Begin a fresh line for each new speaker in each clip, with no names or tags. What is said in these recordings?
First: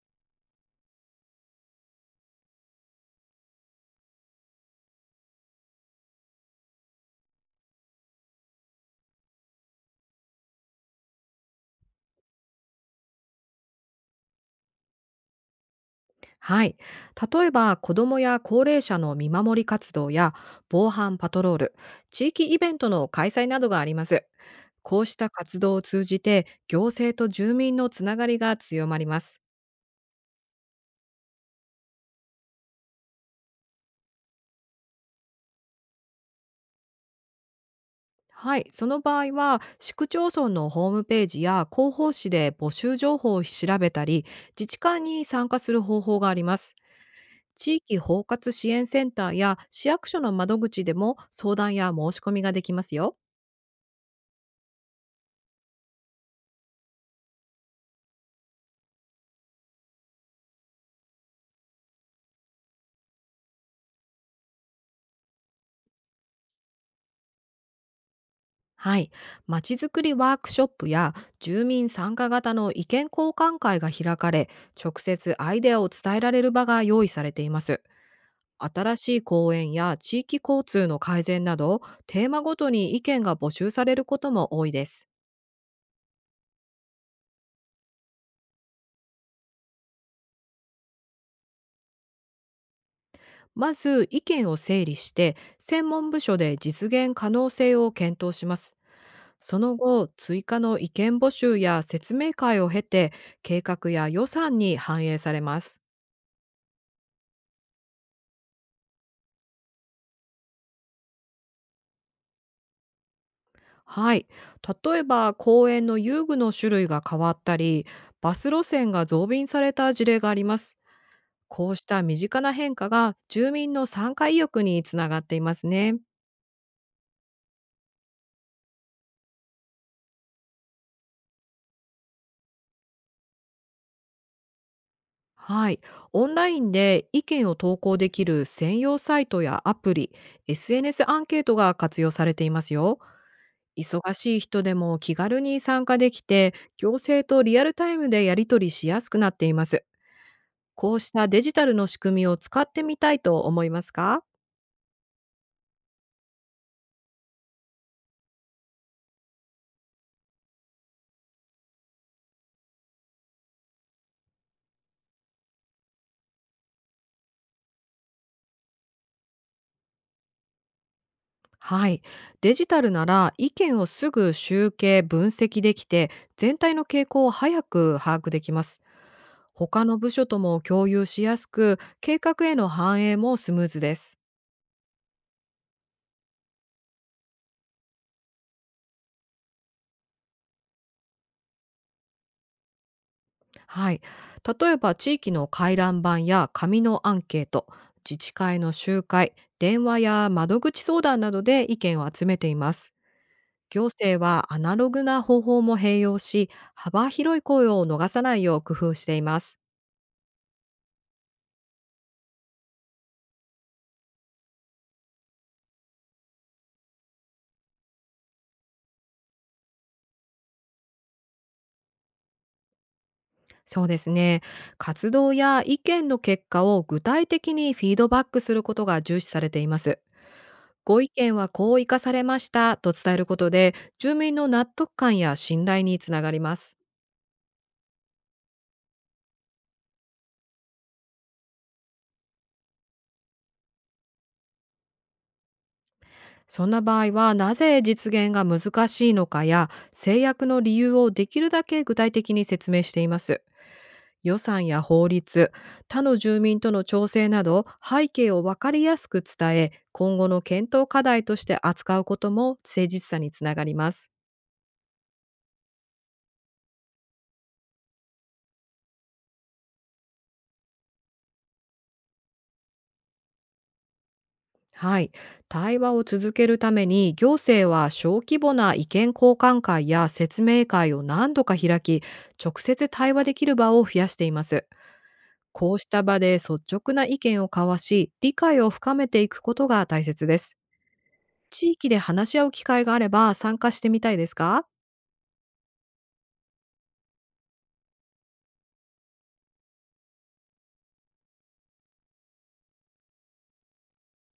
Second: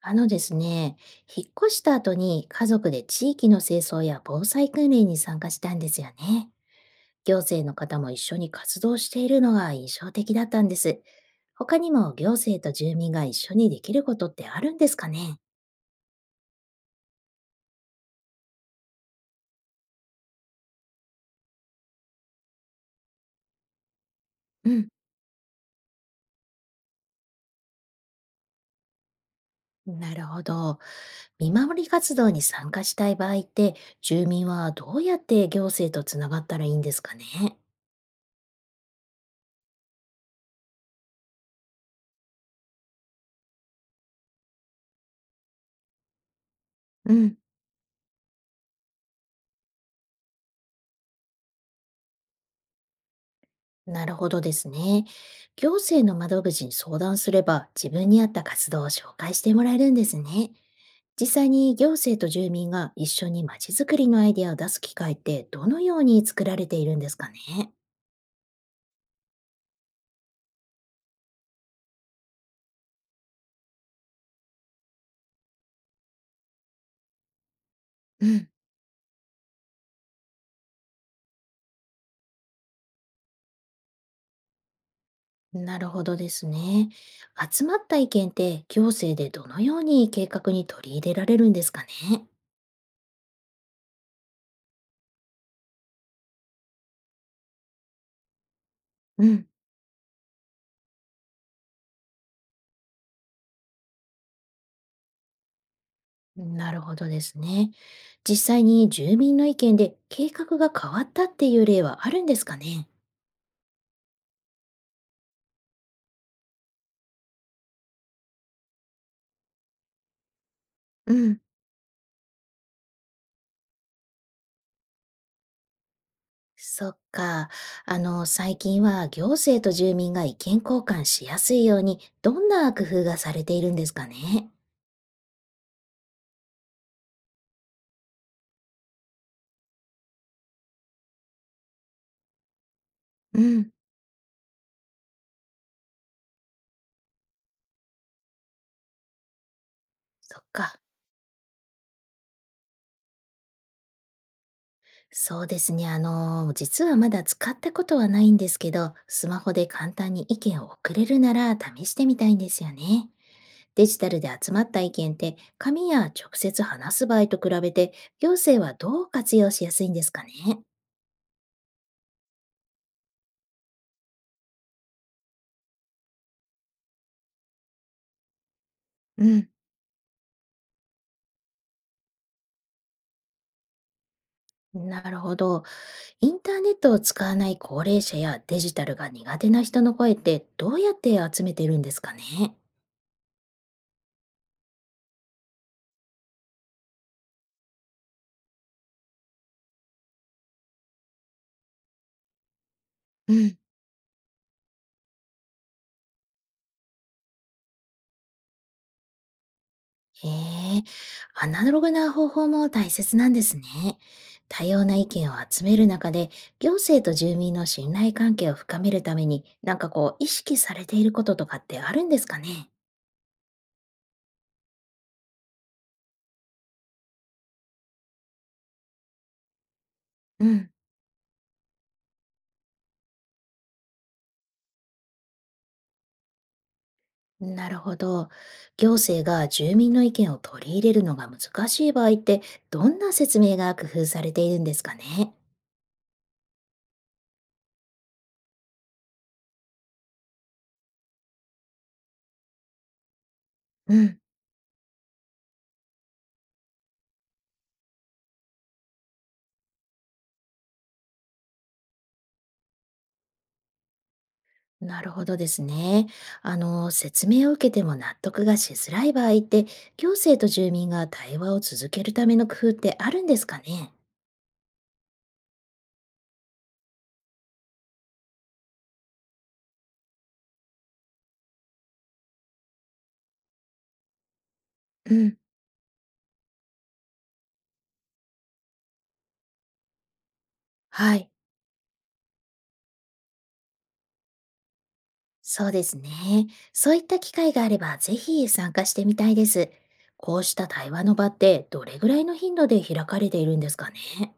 あのですね、引っ越した後に家族で地域の清掃や防災訓練に参加したんですよね。行政の方も一緒に活動しているのが印象的だったんです。他にも行政と住民が一緒にできることってあるんですかね？
はい。例えば、子どもや高齢者の見守り活動や防犯パトロール、地域イベントの開催などがあります。
うん。
こうした活動を通じて、行政と住民のつながりが強まります。
なるほど。見守り活動に参加したい場合って、住民はどうやって行政とつながったらいいんですかね？
はい。その場合は、市区町村のホームページや広報誌で募集情報を調べたり、自治会に参加する方法があります。
うん。
地域包括支援センターや市役所の窓口でも相談や申し込みができますよ。
なるほどですね。行政の窓口に相談すれば自分に合った活動を紹介してもらえるんですね。実際に行政と住民が一緒にまちづくりのアイデアを出す機会ってどのように作られているんですかね。
はい。まちづくりワークショップや住民参加型の意見交換会が開かれ、直接アイデアを伝えられる場が用意されています。
うん、
新しい公園や地域交通の改善など、テーマごとに意見が募集されることも多いです。
なるほどですね。集まった意見って行政でどのように計画に取り入れられるんですかね。
まず意見を整理して、専門部署で実現可能性を検討します。
うん、
その後、追加の意見募集や説明会を経て、計画や予算に反映されます。
なるほどですね。実際に住民の意見で計画が変わったっていう例はあるんですかね。
はい。例えば公園の遊具の種類が変わったり、バス路線が増便された事例があります。
うん。
こうした身近な変化が住民の参加意欲につながっていますね。
そっか。最近は行政と住民が意見交換しやすいように、どんな工夫がされているんですかね。
はい。オンラインで意見を投稿できる専用サイトやアプリ、SNS アンケートが活用されていますよ。
うん、
忙しい人でも気軽に参加できて、行政とリアルタイムでやり取りしやすくなっています。
そっか。
こうしたデジタルの仕組みを使ってみたいと思いますか？
そうですね。実はまだ使ったことはないんですけど、スマホで簡単に意見を送れるなら試してみたいんですよね。デジタルで集まった意見って、紙や直接話す場合と比べて、行政はどう活用しやすいんですかね。
はい。デジタルなら意見をすぐ集計、分析できて、全体の傾向を早く把握できます。
うん、
他の部署とも共有しやすく、計画への反映もスムーズです。
なるほど。インターネットを使わない高齢者やデジタルが苦手な人の声ってどうやって集めてるんですかね？
はい。例えば地域の回覧板や紙のアンケート、自治会の集会、電話や窓口相談などで意見を集めています。
うん、
行政はアナログな方法も併用し、幅広い声を逃さないよう工夫しています。
へえ、アナログな方法も大切なんですね。多様な意見を集める中で、行政と住民の信頼関係を深めるために、なんかこう、意識されていることとかってあるんですかね？
そうですね。活動や意見の結果を具体的にフィードバックすることが重視されています。
うん、
ご意見はこう生かされましたと伝えることで、住民の納得感や信頼につながります。
なるほど。行政が住民の意見を取り入れるのが難しい場合って、どんな説明が工夫されているんですかね？
そんな場合は、なぜ実現が難しいのかや、制約の理由をできるだけ具体的に説明しています。
うん。
予算や法律、他の住民との調整など、背景を分かりやすく伝え、今後の検討課題として扱うことも誠実さにつながります。
なるほどですね。説明を受けても納得がしづらい場合って、行政と住民が対話を続けるための工夫ってあるんですかね？
はい。対話を続けるために、行政は小規模な意見交換会や説明会を何度か開き、直接対話できる場を増やしています。
うん、
こうした場で率直な意見を交わし、理解を深めていくことが大切です。
はい。
地域で話し合う機会があれば参加してみたいですか？
そうですね。そういった機会があれば、ぜひ参加してみたいです。こうした対話の場って、どれぐらいの頻度で開かれているんですかね？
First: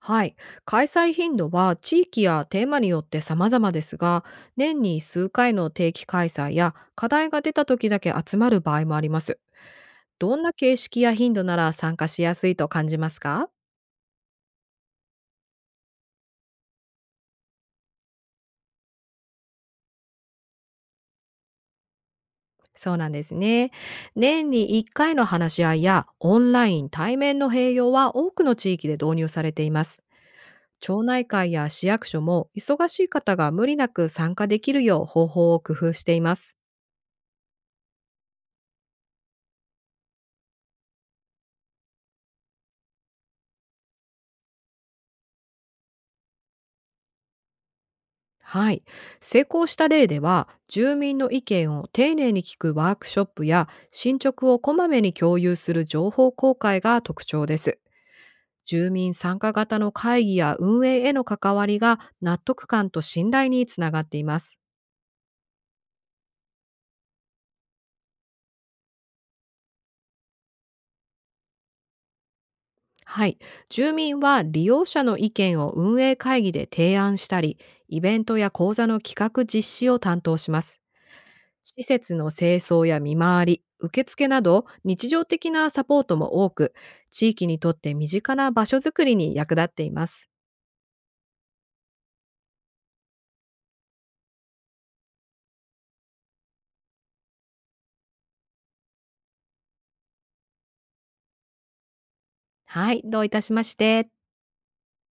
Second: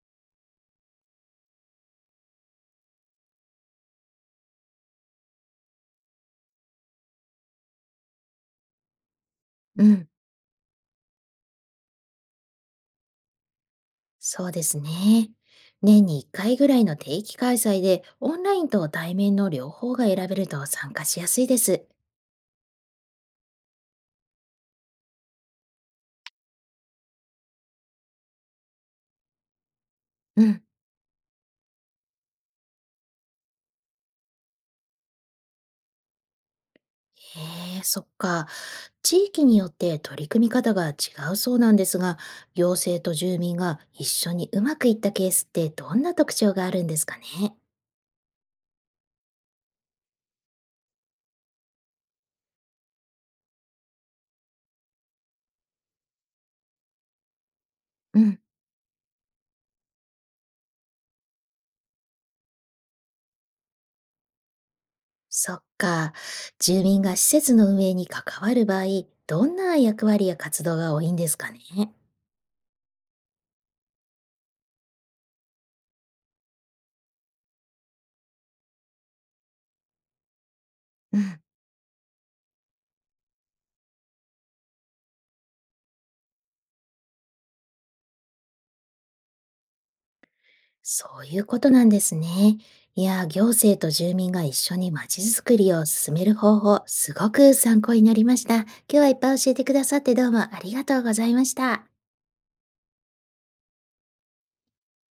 はい。開催頻度は地域やテーマによって様々ですが、年に数回の定期開催や課題が出た時だけ集まる場合もあります。
うん、
どんな形式や頻度なら参加しやすいと感じますか？
そうですね。年に1回ぐらいの定期開催で、オンラインと対面の両方が選べると参加しやすいです。
そうなんですね。年に1回の話し合いやオンライン対面の併用は多くの地域で導入されています。
うん。
町内会や市役所も忙しい方が無理なく参加できるよう方法を工夫しています。
へえ、そっか。地域によって取り組み方が違うそうなんですが、行政と住民が一緒にうまくいったケースってどんな特徴があるんですかね？
はい。成功した例では、住民の意見を丁寧に聞くワークショップや、進捗をこまめに共有する情報公開が特徴です。
うん、
住民参加型の会議や運営への関わりが納得感と信頼につながっています。
そっか。住民が施設の運営に関わる場合、どんな役割や活動が多いんですかね？
はい。住民は利用者の意見を運営会議で提案したり、イベントや講座の企画実施を担当します。
うん、
施設の清掃や見回り、受付など日常的なサポートも多く、地域にとって身近な場所づくりに役立っています。
そういうことなんですね。いや、行政と住民が一緒にまちづくりを進める方法、すごく参考になりました。今日はいっぱい教えてくださってどうもありがとうございました。
はい。どういたしまして。